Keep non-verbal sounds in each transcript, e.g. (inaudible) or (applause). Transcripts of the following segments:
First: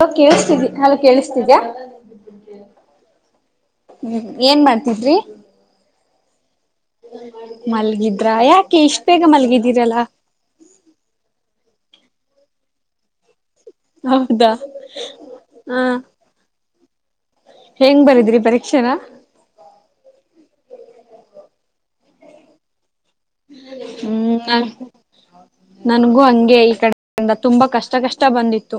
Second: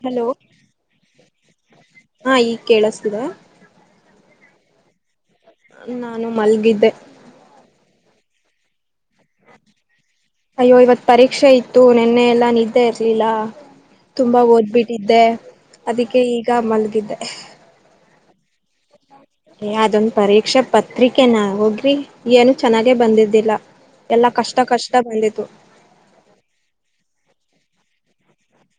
ಹಲ ಹಲೋ ಕೇಳಿಸಸ್ತಿ ಹಲೋ ಕೇಳಿಸ್ತಿದ್ಯಾ ಹಾ ಈಗ ಕೇಳಿಸ್ತಿದೆ ಹ್ಮ್ ಏನ್ ಮಾಡ್ತಿದ್ರಿ ನಾನು ಮಲ್ಗಿದ್ದೆ ಮಲ್ಗಿದ್ರ ಯಾಕೆ ಇಷ್ಟ ಅಯ್ಯೋ ಇವತ್ ಪರೀಕ್ಷೆ ಇತ್ತು ನಿನ್ನೆ ಎಲ್ಲಾ ನಿದ್ದೆ ಇರ್ಲಿಲ್ಲ ತುಂಬಾ ಹೌದಾ ಓದ್ಬಿಟ್ಟಿದ್ದೆ ಹಾ ಅದಕ್ಕೆ ಈಗ ಮಲ್ಗಿದ್ದೆ ಪರೀಕ್ಷೆನಾ ಅದೊಂದ ಪರೀಕ್ಷಾ ಪತ್ರಿಕೆನ ಹೋಗ್ರಿ ಏನು ಚೆನ್ನಾಗಿ ಹ್ಮ ಬಂದಿತ್ತು ನನ್ಗೂ ಹಂಗೆ ಈ ಕಡೆ ತುಂಬಾ ಕಷ್ಟ ಕಷ್ಟ ಬಂದಿತ್ತು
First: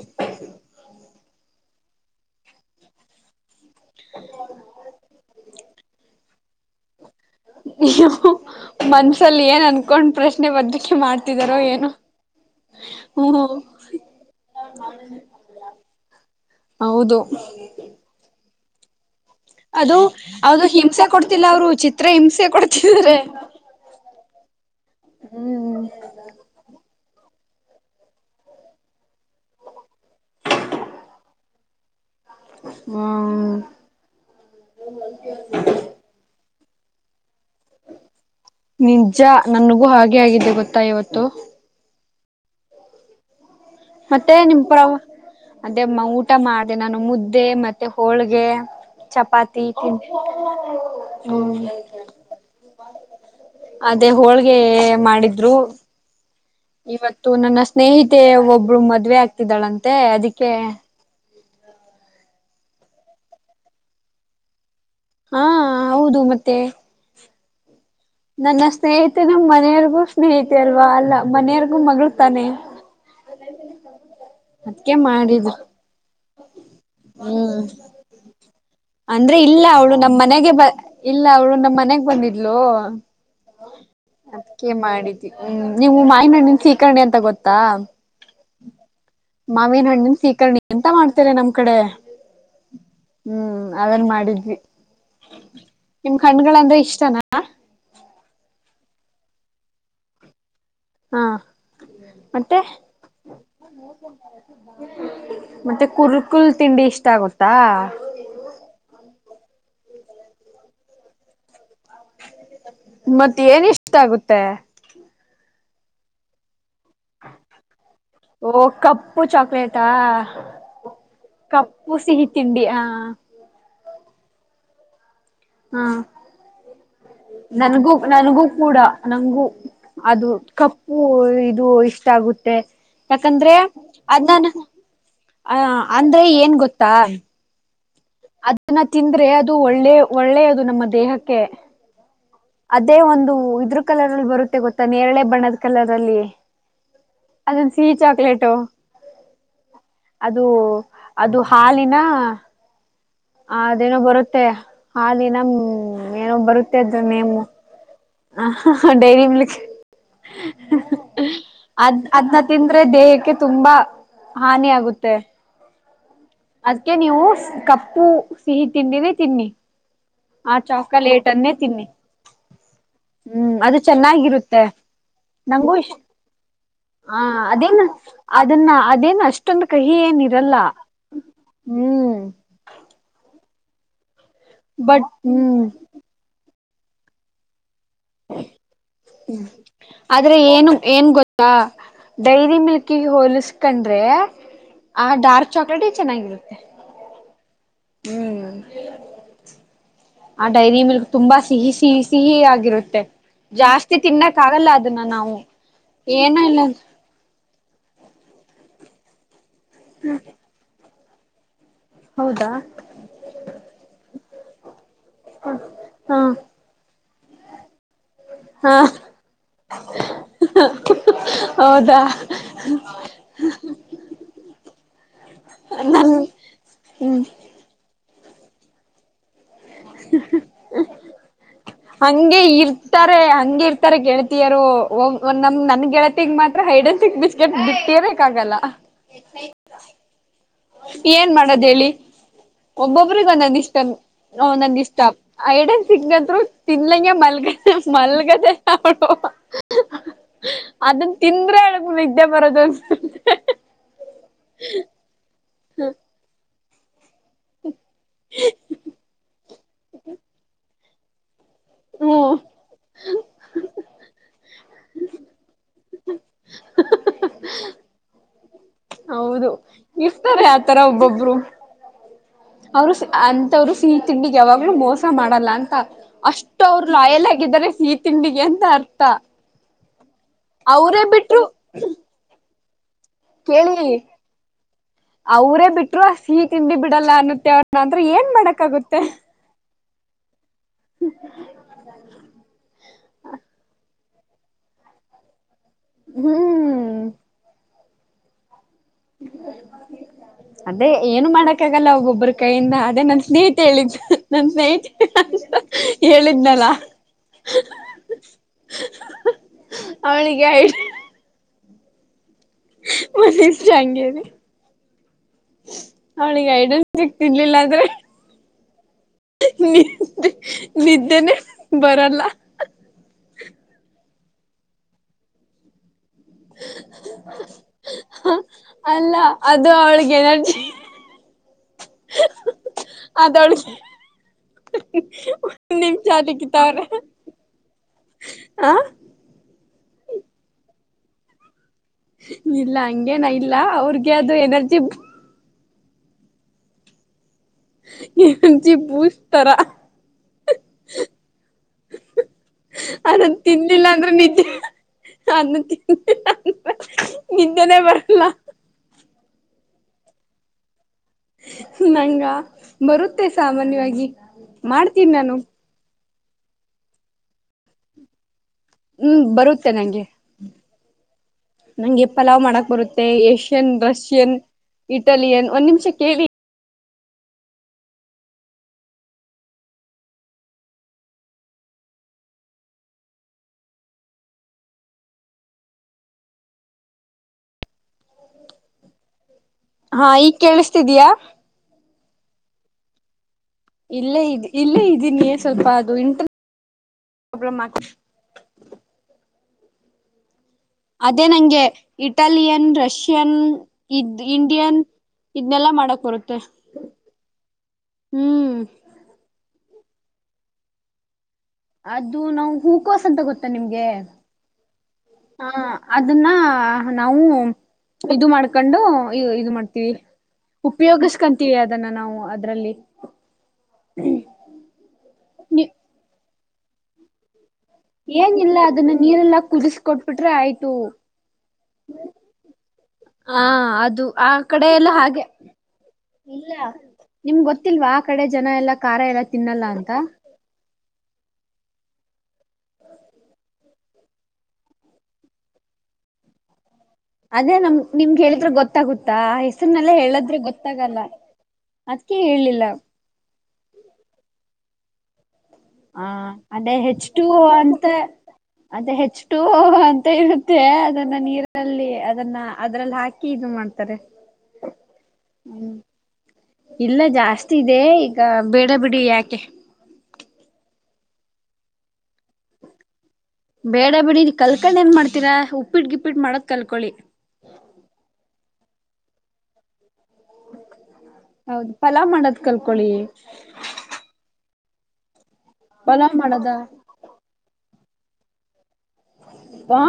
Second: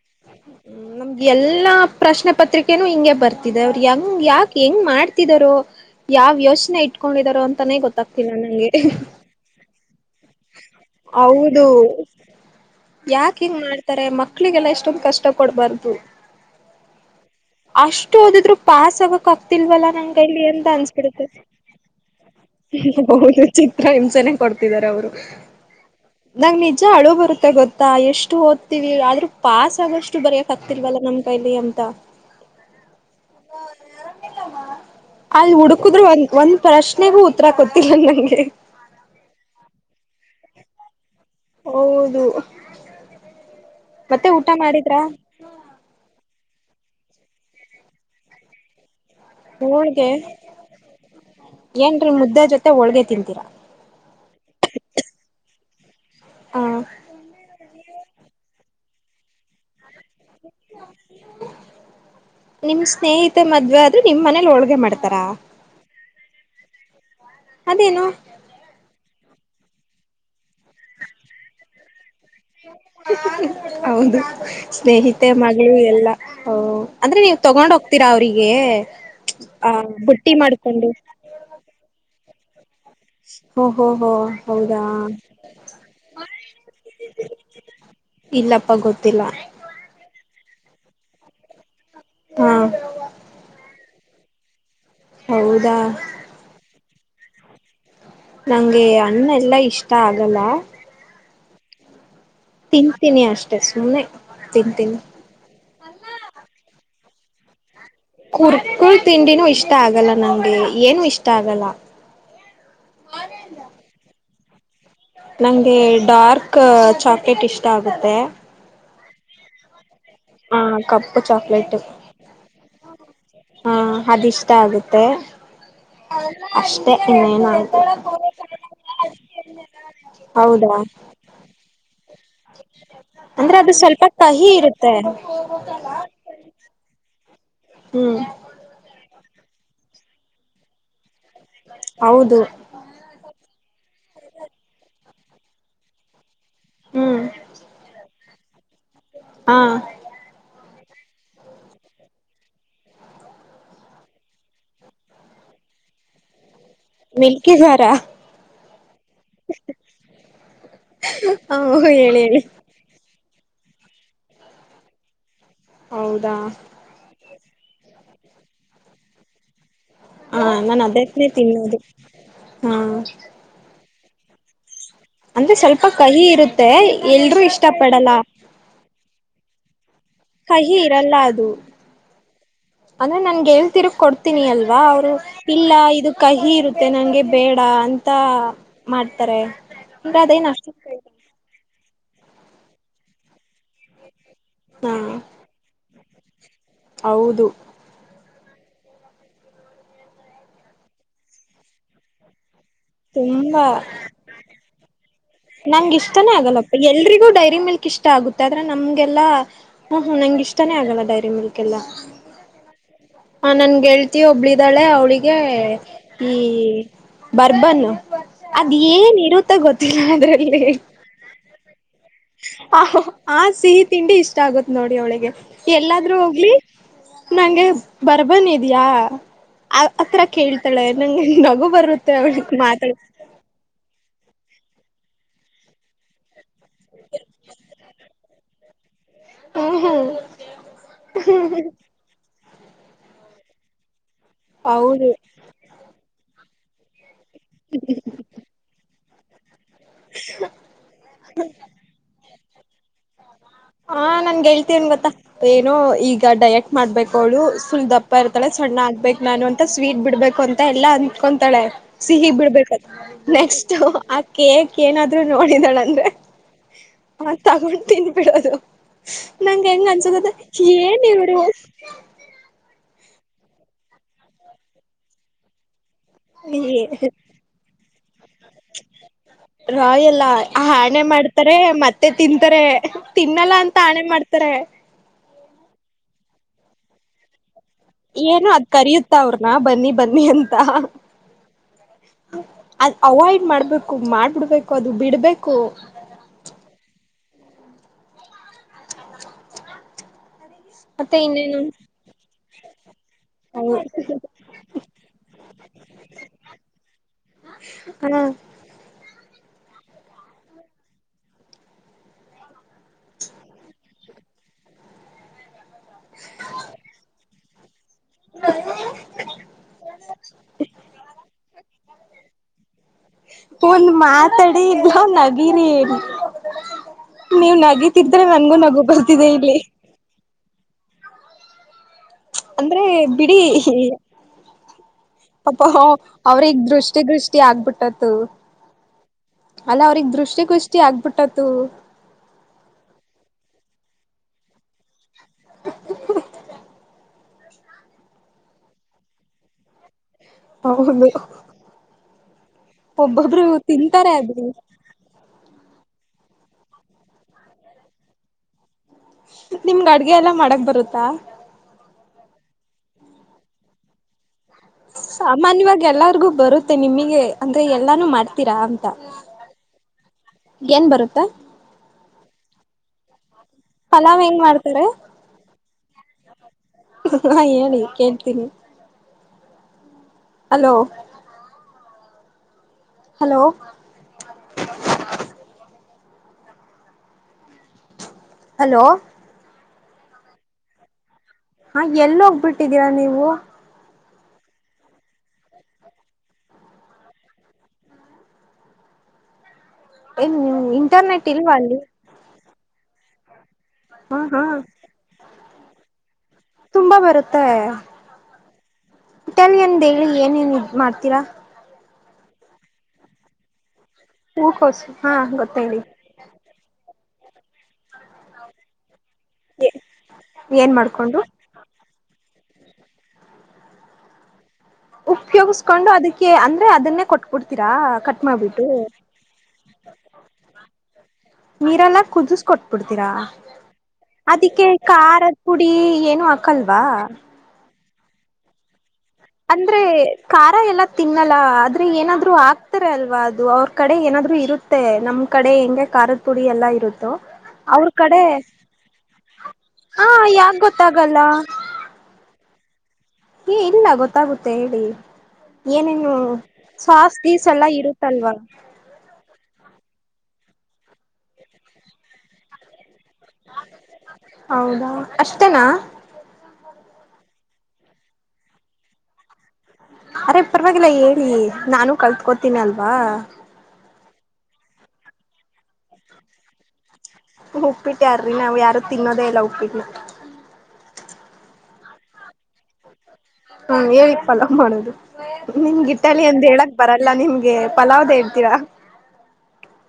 ಹ್ಮ ನಮ್ಗೆ ಎಲ್ಲಾ ಪ್ರಶ್ನೆ ಪತ್ರಿಕೆನೂ ಹಿಂಗೆ ಬರ್ತಿದೆ ಅವ್ರು ಯಂಗ ಯಾಕ ಹೆಂಗ್ ಮಾಡ್ತಿದರು ಯಾವ್ ಯೋಚನೆ ಇಟ್ಕೊಂಡಿದಾರೋ ಅಂತಾನೇ ಗೊತ್ತಾಗ್ತಾನೆಲ್ಲ ನಂಗೆ ಕೊಂಡ್ ಪ್ರಶ್ನೆ ಬದಕೆ ಮಾಡ್ತಿದಾರೋ ಹೌದು ಏನು ಯಾಕ ಹಿಂಗ್ ಮಾಡ್ತಾರೆ ಮಕ್ಳಿಗೆಲ್ಲ ಎಷ್ಟೊಂದ ಕಷ್ಟ ಕೊಡ್ಬಾರ್ದು ಹೌದು ಅಷ್ಟು ಹದಿದ್ರು ಪಸ್ ಆವ ಆಗ್ತಿಲ್ವಲ್ಲ ಅದು ನಂ ಕೈಲಿ ಅದು ಅಂತ ಹಿಂಸೆ ಅನ್ಸ್ಬಿಡದೆ ಕೊಡ್ತಿಲ್ಲ ಅವರು ಚಿತ್ರ ಹಿಂಸೆ ಕೊಡ್ತಿದ್ದಾರೆ ಚಿತ್ರ ಕೊಡ್ತಿದ್ದಾರೆ ಅವರು ಹ್ಮ್ ನ ನಿಜ ಅ ಬರುತ್ತೆ ಗೊತ್ತಾ ಎಷ್ಟು ಓದ್ತಿೀವಿ ಆದ್ರೂ ಪಸ್ ಆಗಷ್ಟು ಬರೆಯಕ್ ಆಗ್ತಿಲ್ವಲ್ಲ ನಮ್ ಕೈಲಿ ಅಂತ ಹ್ಮ್ ಅಲ್ಲಿ ಹುಡುಕುದ್ರರು ಒಂದ ಒಂದ ಪ್ರಶ್ನೆಭೂತ್ ನಿಜ ನನಗೂ ಹಾಗೆ ಆಗಿದ್ದೆ ಗೊತ್ತಾ ಇವತ್ತು ಹೌದು ಮತ್ತೆ ಊಟ ನಿಮ ಪ್ರ ಮಾಡಿದ್ರಾ? ಅದೇ ಊಟ ಮಾಡ ಮತ್ತ ನಾನು ಮುದ್ದೆ ಮತ್ತೆ ಹೋಳ್ಗೆ ಚಪಾತಿ ತಿನ್ ಹೋಳ್ಗೆ ಹೂ ಏನ್ರೀ ಮುದ್ದೆ ಜೊತೆ ಹೋಳ್ಗೆ ತಿಂತೀರಾ? ಅದೇ ಹೋಳ್ಗೆ ಮಾಡಿದ್ರು ಹ ಇವತ್ತು ನನ್ನ ಸ್ನೇಹಿತೆ ಒಬ್ಬಳು ಮದ್ವೆ ಆಗ್ತಿದ್ದಾಳಂತೆ ಅದಕ್ಕೆ ನಿಮ್ ಸ್ನೇಹಿತ ಮದ್ವೆೆ ಆದ್ರೆ ನಿಮ್ ಮನೇಲಿ ಹೋಳ್ಗೆ ಮಾಡ್ತ ಹಾ ಹೌದು ಮತ್ತೆ ಅದೇನು? ನನ್ನ ಸ್ನೇಹಿತ ನಮ್ಮ ಮನೆಯವರ್ಗೂ ಸ್ನೇಹಿತ ಅಲ್ವಾ ಅಲ್ಲ ಮನೆಯವರ್ಗೂ ಮಗಳು ತಾನೆ ಹೌದು ಅದ್ಕೆ ಸ್ನೇಹಿತೆ ಮಾಡಿದ್ರು ಮಗಳು ಎಲ್ಲಾ ಹ ಅಂದ್ರೆ ನೀವು ಹ್ಮ್ ತಗೊಂಡ ಹೋಗ್ ೀರಾ ಅವರಿಗೆ ಅಂದ್ರೆ ಇಲ್ಲ ಅವಳು ನಮ್ ಮನೆಗೆ ಬ ಇಲ್ಲ ಅವಳು ನಮ್ ಮನೆಗ್ ಬಂದಿದ್ಲು ಓಹೋ ಹೋ ಹೋ ಅದಕೆ ಹೌದಾ ಮಾಡಿದೀದು ನೀವು ಮಾಯಿನಹಣ್ಣಿನ ಸೀಕರ್ಣಿ ಅಂತ ಗೊತ್ತಾ ಇಲ್ಲಪ್ಪ ಗೊತ್ತಿಲ್ಲ ಮಾವಿನ ಹಣ್ಣಿನ ಸೀಕರ್ಣಿ ಎಂತ ಮಾಡ್ತೀರ ನಮ್ ಕಡೆ ಹಾ ಹೂ ಅದ್ನ ಮಾಡಿದ್ವಿ ಹೌದಾ ನಿಮ್ ಕಣ್ಗಳಂದ್ರೆ ಇಷ್ಟನಾ ನಂಗೆ ಹಣ್ಣು ಎಲ್ಲಾ ಇಷ್ಟ ಆಗಲ್ಲ ಹಾ ಮತ್ತೆ ತಿಂತೀನಿ ಅಷ್ಟೆ ಸುಮ್ನೆ ತಿಂತೀನಿ ಮತ್ತೆ ಕುರ್ಕುಲ್ ತಿಂಡಿ ಇಷ್ಟ ಗತ್ತ ಗೊತ್ತಾ ಕುರ್ಕೂರೆ ತಿಂಡಿನೂ ಇಷ್ಟ ಆಗಲ್ಲ ನಂಗೆ ಏನು ಇಷ್ಟ ಆಗಲ್ಲ ಮತ್ತೆ ಏನ್ ಇಷ್ಟ ಆಗುತ್ತೆ ನಂಗೆ ಡಾರ್ಕ್ ಚಾಕ್ಲೇಟ್ ಇಷ್ಟ ಆಗುತ್ತೆ ಉಪ್ಪು ಚಾಕ್ಲೇಟಾ ಹ ಕಪ್ಪು ಚಾಕ್ಲೇಟ್ ಕಪ್ಪು ಸಿಹಿ ತಿಂಡಿ ಆ ಅದ ಇಷ್ಟ ಆಗುತ್ತೆ ಹಾ ಅಷ್ಟೇ ಇನ್ನೇನು ಆಯ್ತು ನನ್ಗೂ ನನಗೂ ಕೂಡ ನನ್ಗೂ ಅದು ಹೌದಾ ಕಪ್ಪು ಇದು ಇಷ್ಟ ಗುತ್ತೆ ಯಾಕಂದ್ರೆ ಅಂದ್ರೆ ಅದು ಸ್ವಲ್ಪ ಕಹಿ ಅದಾನ ಇರುತ್ತೆ ಅ ಅಂದ್ರೆ ಏನ್ ಗೊತ್ತಾ ಹ್ಮ್ ಅದನ್ನ ತಿಂದ್ರೆ ಅದು ಒಳ್ಳೆ ಒಳ್ಳೆಯ ಅದು ನಮ್ಮ ದೇಹಕ್ಕೆ ಹೌದು ಅದೇ ಒಂದು ಇದ್ರ ಕಲರ್ ಅಲ್ಲಿ ಬರುತ್ತೆ ಗೊತ್ತಾ ನೇರಳೆ ಬಣ್ಣದ ಕಲರ್ ಅಲ್ಲಿ ಹ್ಮ್ ಅದೊಂದು ಸಿಹಿ ಚಾಕ್ಲೇಟು ಹಾ ಅದು ಅದು ಹಾಲಿನ ಅ ಅದೇನೋ ಬರುತ್ತೆ ಹಾಲಿನಮ ಏನೋ ಬರುತ್ತೆ ಮಿಲ್ಕಿದಾರಾ ಡೈರಿಲಿ ಮಿಲ್ಕ್ ಹ ಅದ್ ಹೇಳಿ ಅದ್ನ್ನ ಹೇಳಿ ತಿಂದ್ರೆ ದೇಹಕ್ಕೆ ತುಂಬಾ ಹಾನಿ ಆಗುತ್ತೆ ಹೌದಾ ಅದ್ಕ್ಕೆ ನೀವು ಕಪ್ಪು ಸಿಹಿ ತಿಂಡಿನೆ ತಿನ್ನಿ ಹಾ ಆ ನಾನು ಚಾಕಲೇಟ್ ಅದಕ್ಕನೇ ಅನ್ನೇ ತಿನ್ನೋದು ತಿನ್ನಿ ಹಾ ಹೂ ಅದು ಚೆನ್ನಾಗಿರುತ್ತೆ ಅಂದ್ರೆ ನಂಗು ಇ ಸ್ವಲ್ಪ ಕಹಿ ಇರುತ್ತೆ ಹ ಎಲ್ರೂ ಇಷ್ಟ ಅದೇನ ಪಡಲ್ಲ ಅದನ್ನ ಅದೇನ ಅಷ್ಟೊಂದು ಕಹಿ ಏನ ಇರಲ್ಲ ಅ ಹ್ಮ್ ಅಂದ್ರೆ ನನ್ಗೆಳ್ ತಿರು ಕೊ ಿ ಅಲ್ವಾ ಬಟ್ ಅವರು ಹ್ಮ್ ಇಲ್ಲ ಇದು ಕಹಿ ಇರುತ್ತೆ ನಂಗೆ ಬೇಡ ಅಂತ ಮಾಡ್ತಾರೆ ಅಂದ್ರೆ ಆದ್ರೆ ಅದೇನ್ ಅಷ್ಟು ಏನು ಏನ್ ಗೊತ್ತಾ ಡೈರಿ ಮಿಲ್ಕ ಹೋಲಸ್ಕಂಡ್ರೆ ಹಾ ಆ ಡಾರ್ಕ್ ಚಾಕ್ಲೇಟ್ ಚೆನ್ನಾಗಿರುತ್ತೆ ಹೌದು ಹಹೂ ಆ ಡೈರಿ ಮಿಲ್ಕ್ ತುಂಬಾ ಸಿಹಿ ಸಿಹಿ ಸಿಹಿ ಆಗಿರುತ್ತೆ ಮೆ ಜಾಸ್ತಿ ತಿನ್ನಕ್ ಆಗಲ್ಲ ಅದನ್ನ ನಾವು ನಂಗ್ ಇಷ್ಟಾನೇ ಏನ ಇಲ್ಲ ಆಗಲ್ಲಪ್ಪ ಎಲ್ರಿಗೂ ಡೈರಿ ಮಿಲ್ಕ್ ಇಷ್ಟ ಆಗುತ್ತೆ ಆದ್ರೆ ನಮ್ಗೆಲ್ಲ. ಹ್ಮ್ ಹ್ಮ್ ನಂಗ ಇಷ್ಟಾನೇ ಆಗಲ್ಲ ಡೈರಿ ಮಿಲ್ಕ್. ಹೌದಾ. ಹ ನನ್ ಗೆಳತಿ ಒಬ್ಳಿದಾಳೆ ಅವಳಿಗೆ ಹಾ ಈ. ಬರ್ಬನ್ ಹಾ ಅದ್ ಏನ್ ಇರುತ್ತ ಗೊತ್ತಿಲ್ಲ ಅದ್ರಲ್ಲಿ. ಹೌದಾ ಅ ಆ ಸಿಹಿ ತಿಂಡಿ ಇಷ್ಟ ಆಗತ್ ನೋಡಿ ಅವಳಿಗೆ ಎಲ್ಲಾದ್ರೂ ಹೋಗ್ಲಿ. ನಂಗೆ ಬರ್ಬನ್ ಇದಯ ಆತ್ರ ಕೇಳ್ತಾಳೆ ನಂಗೆ ನಗು. ಬರುತ್ತೆ ಹಂಗೆ ಅವಳಿಗೆ ಮಾತಾಡ ಇರ್ತಾರೆ ಹಂಗೆ ಇರ್ತಾರೆ ಗೆಳತಿಯರು. ನಮ್ ನನ್ ಗೆಳತತಿಗ ಮಾತ್ರ ಹೈಡ್ ಅಂಡ್ ಸಿಕ್ ಬಿಸ್ಕೆಟ್ ಬಿಟ್ಟ ಇರಕ್ ಆಗಲ್ಲ. ಹ್ಮ್ ಹ್ಮ್ ಏನ್ ಮಾಡೋದ್ ಹೇಳಿ ಒಬ್ಬೊಬರಿಗ ಒಂದಂದ ಇಷ್ಟ. ಹ ನಂದ್ ಇಷ್ಟ ಹೌದು ಐಡನ್ ಸಿಗದ್ರು ತಿನ್ಲಂಗೆ ಮಲ್ (unintelligible) ಅದನ್ ತಿಂದ್ರೆ ಅಗ್ ನಿದ್ದೆ ಬರೋದು ಅನ್ಸೆ ಹಾ ನನ್ನ ಗೆಳತಿ ಏನ್ ಗೊತ್ತಾ ಏನು ಈಗ ಡಯಾಟ್ ಮಾಡ್ಬೇಕು. (unintelligible) ಸುಲ್ ದಪ್ಪ ಇರ್ತಾಳೆ ಸಣ್ಣ ಆಗ್ಬೇಕು ನಾನು ಅಂತ ಸ್ವೀಟ್ ಬಿಡ್ಬೇಕು ಅಂತ ಎಲ್ಲ ಅತ್ಕೊಂಡ ತಳೆ ಹ್ಮ್ ಸಿಹಿಗ್ ಬಿಡ್ಬೇಕ ನೆಕ್ಸ್ಟ್. (unintelligible) ಕೇಕ್ ಏನಾದ್ರು ನೋಡಿದಾಳ ಅಂದ್ರೆ ಆ ತಗೊಂಡು ತಿನ್ಬಿಡೋದು. ಹೌದು ನಂಗ ಹೆಂಗ ಅನ್ಸದ ಇರ್ತಾರೆ ಆತರ ಏನ್ ಒಬ್ಬೊಬ್ರು. ಇವ್ರು ಅವ್ರು ಅಂತವ್ರು ಸಿಹಿ ತಿಂಡಿಗೆ ಯಾವಾಗ್ಲೂ ಮೋಸ ಮಾಡಲ್ಲ ಅಂತ. ಅಷ್ಟು ಅವರು ಲಾಯಲ್ ಆಗಿದ್ದಾರೆ ಸಿಹಿ ತಿಂಡಿಗೆ ಅಂತ ಅರ್ಥ. ಲಾಯಲ್ ಹಾ ಆಣೆ ಅವರೇ ಬಿಟ್ರು ಮಾಡ್ತಾರೆ ಮತ್ತೆ ತಿಂತಾರೆ. ತಿನ್ನಲ್ಲ ಅಂತ ಕೇಳಿ ಆಣೆ ಮಾಡ್ತಾರೆ. ಅವರೇ ಬಿಟ್ರು ಸಿಹಿ ತಿಂಡಿ ಬಿಡಲ್ಲ ಅನ್ನತ್ತೆ ಅವ ಏನು ಅದ್ ಕರಿಯುತ್ತ ಅವ್ರನ ಬನ್ನಿ ಬನ್ನಿ ಅಂತ. ಅದ್ ಅವಾಯ್ಡ್ ಮಾಡ್ಬೇಕು ಮಾಡ್ಬಿಡ್ಬೇಕು ಅದು ಬಿಡ್ಬೇಕು. ಹ್ಮ್ ಅದೇ ಮತ್ತೆ ಏನು ಇನ್ನೇನು ಮಾಡಕ್ಕಾಗಲ್ಲ ಒಬ್ಬೊಬ್ಬ್ರ ಕೈಯಿಂದ ಅದೇ ನನ್ ಸ್ನೇಹಿತ ಹೇಳಿದ್ನ ನನ್ ಸ್ನೇಹಿತೆ ಅಂತ ಹೇಳಿದ್ನಲ್ಲ. ಹ ಅವಳಿಗೆ (unintelligible) ಅವ್ಳಿಗೆ ಹೈಡ್ ಅಂಡ್ ಸಿಕ್ ತಿನ್ಲಿಲ್ಲ ಅಂದ್ರೆ. (inaudible) ನಿದ್ದೆ ನಿದ್ದೇನೆ ಬರಲ್ಲ. ಒಂದ ಮಾತಾಡಿ ಇದ ನಗೀರಿ. ನೀವ್ ನಗೀ ತಿದ್ರೆ ನನ್ಗೂ ನಗು ಅಲ್ಲ ಬರ್ದಿದೆ ಇಲ್ಲಿ. ಅದು ಅವಳಿಗೆ ಎನರ್ಜಿ ಅಂದ್ರೆ ಬಿಡಿ. ಅದವಳಿಗೆ ಪಾಪ ಒಂದ್ ನಿಮಿಷ ಅವ್ರಗ್ ಅದಕ್ಕಿತ್ತವ್ರೆ ದೃಷ್ಟಿ ಗಿಷ್ಟಿ ಆಗ್ಬಿಟ್ಟತ್ತು. ಹ ಅಲ್ಲ ಅವ್ರಗ್ ದೃಷ್ಟಿ ಗಿಷ್ಟಿ ಆಗ್ಬಿಟ್ಟತ್ತುು. ಇಲ್ಲ ಹಂಗೇನ ಇಲ್ಲ ಅವ್ರಗೆ ಅದು ಎನರ್ಜಿ (inaudible) ಎನರ್ಜಿ ಬೂಸ್ಟ್ ತರ. ಹೌದು ಅದನ್ ಒಬ್ಬೊಬ್ರು ತಿನ್ಲಿಲ್ಲ ಅಂದ್ರೆ ತಿಂತಾರೆ ಅದು ನಿದ್ದೆ ಅನ್ನ ನಿದ್ದೆನೇ ಬರಲ್ಲ. ನಿಮ್ಗೆ ಅಡುಗೆ ಎಲ್ಲ ಮಾಡಕ್ ಬರುತ್ತ. ನಂಗ ಬರುತ್ತೆ ಸಾಮಾನ್ಯವಾಗಿ. ಮಾಡ್ತೀನಿ ನಾನು ಸಾಮಾನ್ಯವಾಗಿ ಎಲ್ಲರಿಗು ಬರುತ್ತೆ ನಿಮಗೆ ಅಂದ್ರೆ ಎಲ್ಲಾನು ಮಾಡ್ ಹ್ಮ್ ಬರುತ್ತೆ ನಂಗೆ ಏನ್ ಬರುತ್ತಾ ನಂಗೆ ಪಲಾವ್ ಮಾಡಕ್ ಬರುತ್ತೆ. ಏಷ್ಯನ್ ಪಲಾವ್ ರಷ್ಯನ್ ಹೆಂಗ್ ಮಾಡ್ತಾರೆ ಇಟಲಿಯನ್ ಒಂದ್ ನಿಮಿಷ ಕೇಳಿ. ಹಾ ಹೇಳಿ ಕೇಳ್ತೀನಿ. ಹಲೋ. ಹಲೋ. ಹಲೋ. ಹಾ ಈಗ್ ಕೇಳಿಸತಿದಯಾ. ಹಾ ಎಲ್ಲಿ ಹೋಗ್ಬಿಟ್ಟಿದ್ದೀರಾ ನೀವು. ಇಲ್ಲೇ ಇದ ಇಲ್ಲೇ ಇದ್ದೀನಿ ಸ್ವಲ್ಪ ಅದು ಇಂಟ್ರ. ಅಬ್ರ ಮಾಕ. ಏನು ನಿ ಅದೇ ನಂಗೆ ಇಟಾಲಿಯನ್ ರಷ್ಯನ್ ಇ ಹಾ ಹಾ ಇಂಡಿಯನ್, ಇದ್ನೆಲ್ಲಾ ಮಾಡಕ್ ಬರುತ್ತೆ ತುಂಬಾ ಹ್ಮ್. ಇಟಾಲಿಯನ್ ಹೇಳಿ ಏನೇಏನ್ ಇದ್ ಮಾಡ್ತೀರಾ? ಅದು ನಾವು ಹೂಕೋಸ್ ಅಂತ ಗೊತ್ತ ನಿಮ್ಗೆ ಹೂಕೋಸು ಹಾ ಹ ಗೊತ್ತ ಹೇಳಿ ಅದನ್ನ, ಹ ನಾವು ಇದು ಮಾಡ್ಕೊಂಡು, ಇದು ಮಾಡ್ತೀವಿ ಏನ್ ಮಾಡ್ಕೊಂಡು ಉಪಯೋಗಸ್ಕೊಂತೀವಿ ಅದನ್ನ ನಾವು ಅದ್ರಲ್ಲಿ. ಉಪ್ಯೋಗಸ್ಕೊಂಡು ಅದಕ್ಕೆ ಅಂದ್ರೆ ಅದನ್ನೇ ಕೊಟ್ಕಡ್ತ. ಏನಿಲ್ಲ ಅದನ್ನ ನೀರೆಲ್ಲಾ ಕುದಿಸಕೊಟ್ಬಿಟ್ರೆ ಆಯ್ತು. ನೀರೆಲ್ಲ ಕುದಿಸಕೊಟ್ಬಿಡ್ತೀರಾ ಹ ಅದು ಆ ಅದಿಕ್ಕೆ ಕಡೆ ಎಲ್ಲ ಹಾಗೆ ಖಾರದ ಪುಡಿ ಏನು, ಇಲ್ಲ ಮಕ್ಕಲ್ವಾ? ನಿಮ್ಗ್ ಗೊತ್ತಿಲ್ವಾ ಆ ಕಡೆ ಜನ ಎಲ್ಲ, ಅಂದ್ರೆ ಖಾರ ಎಲ್ಲ, ತಿನ್ನಲ್ಲ ಆದ್ರೆ ಏನಾದ್ರು ಆಗ್ತಾರ ಅಲ್ವಾ ಅದು ಅವ್ರ ಕಡೆ ಏನಾದ್ರು ಇರುತ್ತೆ ನಮ್ ಕಡೆ ಹೆಂಗ. ಕಾರದ ಪುಡಿ ಎಲ್ಲ ಇರುತ್ತೆ. ಅದೇ ನಮ ನಿಮ್ಗೆ ಹೇಳಿದ್ರೆ ಗೊತ್ತಾಗುತ್ತಾ ಹೆಸ್ರನೆಲ್ಲ ಹಾ ಹೇಳದ್ರೆ ಯಾಕ ಗೊತ್ತಾಗಲ್ಲ. ಅದಕೇ ಹೇಳೇಲಿಲ್ಲ. ಏ ಇಲ್ಲ ಗೊತ್ತಾಗುತ್ತೆ ಹೇಳಿ ಹ ಏನೇನು ಅದೇ ಸಾಸ್ ಹೆಚ್ು ಗೀಸ್ ಎಲ್ಲ ಅಂತ ಇರುತ್ತಲ್ವಾ ಅದ ಹೆಚ್ಚು ಅಂತ. ಇರುತ್ತೆ ಅದನ್ನ ನೀರಲ್ಲಿ ಅದನ್ನ ಅದ್ರಲ್ಲಿ ಹಾಕಿ. ಇದು ಮಾಡ್ತಾರೆ. ಹೌದಾ ಅಷ್ಟೇನಾ. ಇಲ್ಲ ಜಾಸ್ತಿ ಇದೆ ಈಗ ಬೇಡ ಬಿಡಿ ಯಾಕೆ. ಅರೆೇ ಪರವಾಗಿಲ್ಲ ಹೇಳಿ ನಾನು ಕಲ್ತ್ಕೋತೀನಿ ಅಲ್ವಾ. ಬೇಡ ಬಿೇಡಿ ಕಲ್ಕೊಂಡ ಏನ್ ಮಾಡ್ತೀರಾ ಉಪ್ಪಿಟ್ಟ ಗಿಪ್ಪಿಟ್ ಮಾಡದ ಕಲ್ಕಳಿ. ಉಪ್ಪಿಟ್ಟ ಯರಿ ನಾ್ ಯಾರು ತಿನ್ನೋದೇ ಇಲ್ಲ ಉಪ್ಪಿಟ್ಟ. ಹೌದು ಪಲಾವ್ ಮಾಡದ್ ಕಲ್ಕಳಿ. ಮಾಡದು ಪಲಾವ್ ನಿಮಗಿಟ್ಟಲ್ಲಿ ಅಂದ ಮಾಡದ ಹೇಳಕ್ ಬರಲ್ಲ ನಿಮ್ಗೆ ಪಲಾವ್್ದ ಹೇಳ್ತೀರಾ. ಆ.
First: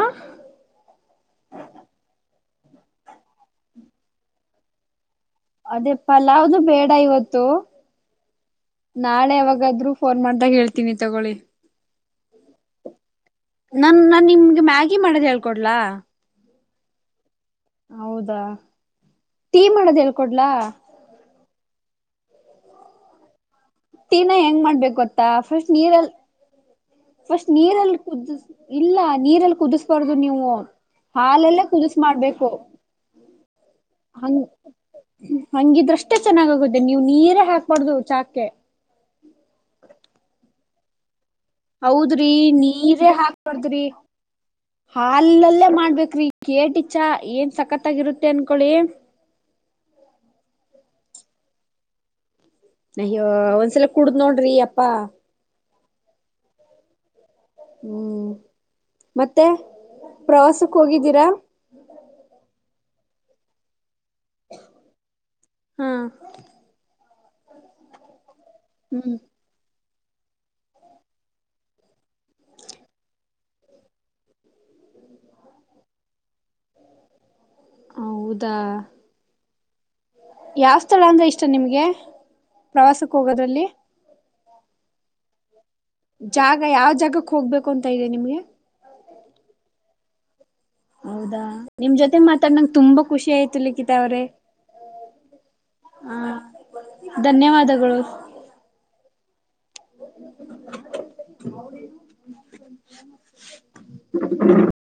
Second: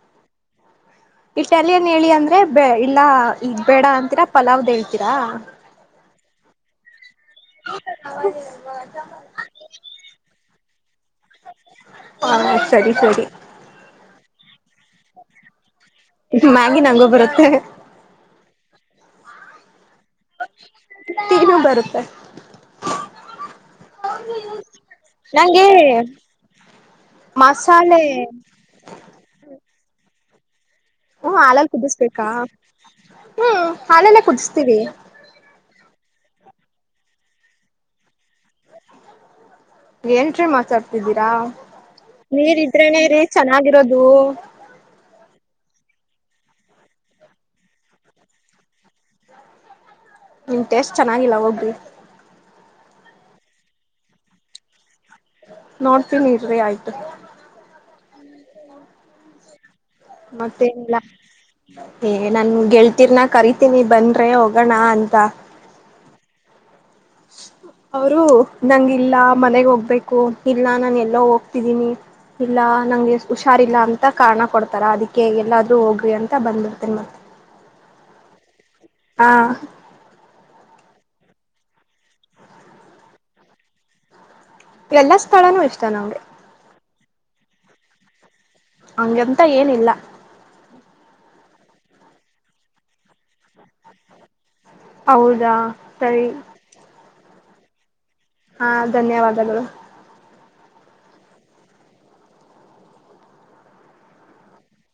ಇಟಾಲಿಯನ್ ಹೇಳಿ ಅಂದ್ರೆ ಬ ಇಲ್ಲಾ ಈಗ್ ಬೇಡ ಅಂತೀರಾ ಪಲಾವ್್ದ ಹೇಳ್ತೀರಾ. ಅದೇ ಪಲಾವದು ಬೇಡ ಇವತ್ತು ನಾಳೆ ಯಾಗಾದ್ೂ ಫೋನ್ ಮಾಡ್ದಾಗ ಹೇಳ್ತೀಿ. ತಿನ್ನಿ ತಗೊೊಳ್ಳಿ. ಹಾ ಸರಿ ಸರಿ. ನಾನ್ ನಾನ್ ನಿಮ್ಗೆ ಮ್ಯಾಗಿ ಮಾಡೋದ್ ಹೇಳ್ಕೊಡ್ಲಾ? ಮ್ಯಾಗಿ ನಂಗೊ ಬರುತ್ತೆ. ಹೌದಾ ಟೀ ಮಾಡೋದ್ ಹೇಳ್ಕೊಡ್ಲಾ ಟೀನು ನಂಗೆ ಟೀನ ಹೆಂಗ್ ಮಾಡ್ಬೇಕ ಗೊತ್ತಾ ಫಸ್ಟ್ ನೀರಲ್ಲಿ ಫಸ್ಟ್ ನೀರಲ್ಲಿ ಮಸಾಲೆ ಕುದ ಇಲ್ಲ ನೀರಲ್ಲಿ ಕುದಿಸಬಾರ್ದು ನೀವು ಹ್ಮ ಹಾಲೆಲ್ಲ ಹಾಲಲ್ಲಿ ಕುದಿಸ ಕುದಿಸ್ಬೇಕಾ ಮಾಡ್ಬೇಕು ಹ್ಮ್ ಹಾಲಲ್ಲೇ ಹಂಗ ಕುದಿಸ್ತೀವಿ ಹಂಗಿದ್ರಷ್ಟೇ ಚೆನ್ನಾಗಗುತ್ತೆ ನೀವು್ ನೀರೇ ಹಾಕ್ಬಾರ್ದು ಚಾಕೆ ೇನ್್ರೀ ಮಾತಾಡ್ತಿದ್ದೀರಾ ಹೌದ್ರಿ ನೀರ್ ಇದ್ರನೆೇ ನೀರೇ ರೀ ಹಾಕ್ಬಾರ್ದ್ರಿ ಚೆನ್ನಾಗಿರೋದು ಹಾಲಲ್ಲೇ ಮಾಡ್ಬೇಕ್ರಿ ಕೇಟಿ ಚಾ ಏನ್ ಸಕತ್ತಾಗಿರುತ್ತೆ ಅನ್ಕೊಳಿ ನಿಮ್ ಟೇಸ್ಟ್ ಚೆನ್ನಾಗಿಲ್ಲ ಹೋಗಿ ಅಯ್ಯೋ ಒಂದ್ಸಲ ಕುಡ್ದ್ ನೋಡ್ರಿ ಅಪ್ಪಾ ನೋಡ್ತೀನಿ ಇರಿ ಆಯ್ತು ಹ್ಮ್ ಮತ್ತೆ ಪ್ರವಾಸಕ್ ಮತ್ತೆಲ್ಲ ಹೋಗಿದ್ದೀರಾ ಏ ನನ್ ಗೆಳ್ತೀರ್ನ ಕರಿತೀನಿ ಬನ್ನಿ ಬನ್ರೀ ಹೋಗೋಣ ಅಂತ ಹಾ ಅವರು ನಂಗ ಹ್ಮ್ ಇಲ್ಲಾ ಮನೆಗ್ ಹೋಗ್ಬೇಕು ಇಲ್ಲ ನಾನು ಎಲ್ಲೋ ಹೋಗ್ತಿದ್ದೀನಿ ಇಲ್ಲ ನಂಗೆ ಹುಷಾರಿಲ್ಲ ಅಂತ ಕಾರಣ ಕೊಡ್ತಾರ ಅದಕ್ಕೆ ಎಲ್ಲಾದ್ರೂ ಹೋಗ್ರಿ ಅಂತ ಬಂದಿರ್ತೇನೆ ಮತ್ತೆ ಹೌದಾ ಹಾ ಯಾವ್ ಸ್ಥಳ ಅಂದ್ರೆ ಇಷ್ಟ ನಿಮ್ಗೆ ಪ್ರವಾಸಕ್ ಹೋಗೋದ್ರಲ್ಲಿ ಎಲ್ಲಾ ಸ್ಥಳಾನೂ ಎಷ್ಟೇ ಜಾಗ ಯಾವ ಜಾಗಕ್ ಹೋಗ್ಬೇಕು ಅಂತ ಇದೆ ನಿಮ್ಗೆ ಹಂಗಂತ ಏನಿಲ್ಲ ಹೌದಾ ನಿಮ್ ಜೊತೆ ಮಾತಾಡನಂಗ ತುಂಬಾ ಖುಷಿ ಆಯ್ತು ಲಿಖಿತ ಅವ್ರೆ ಹೌದಾ ಸರಿ ಹ ಧನ್ಯವಾದಗಳು ಹಾ ಧನ್ಯವಾದಗಳು (inaudible)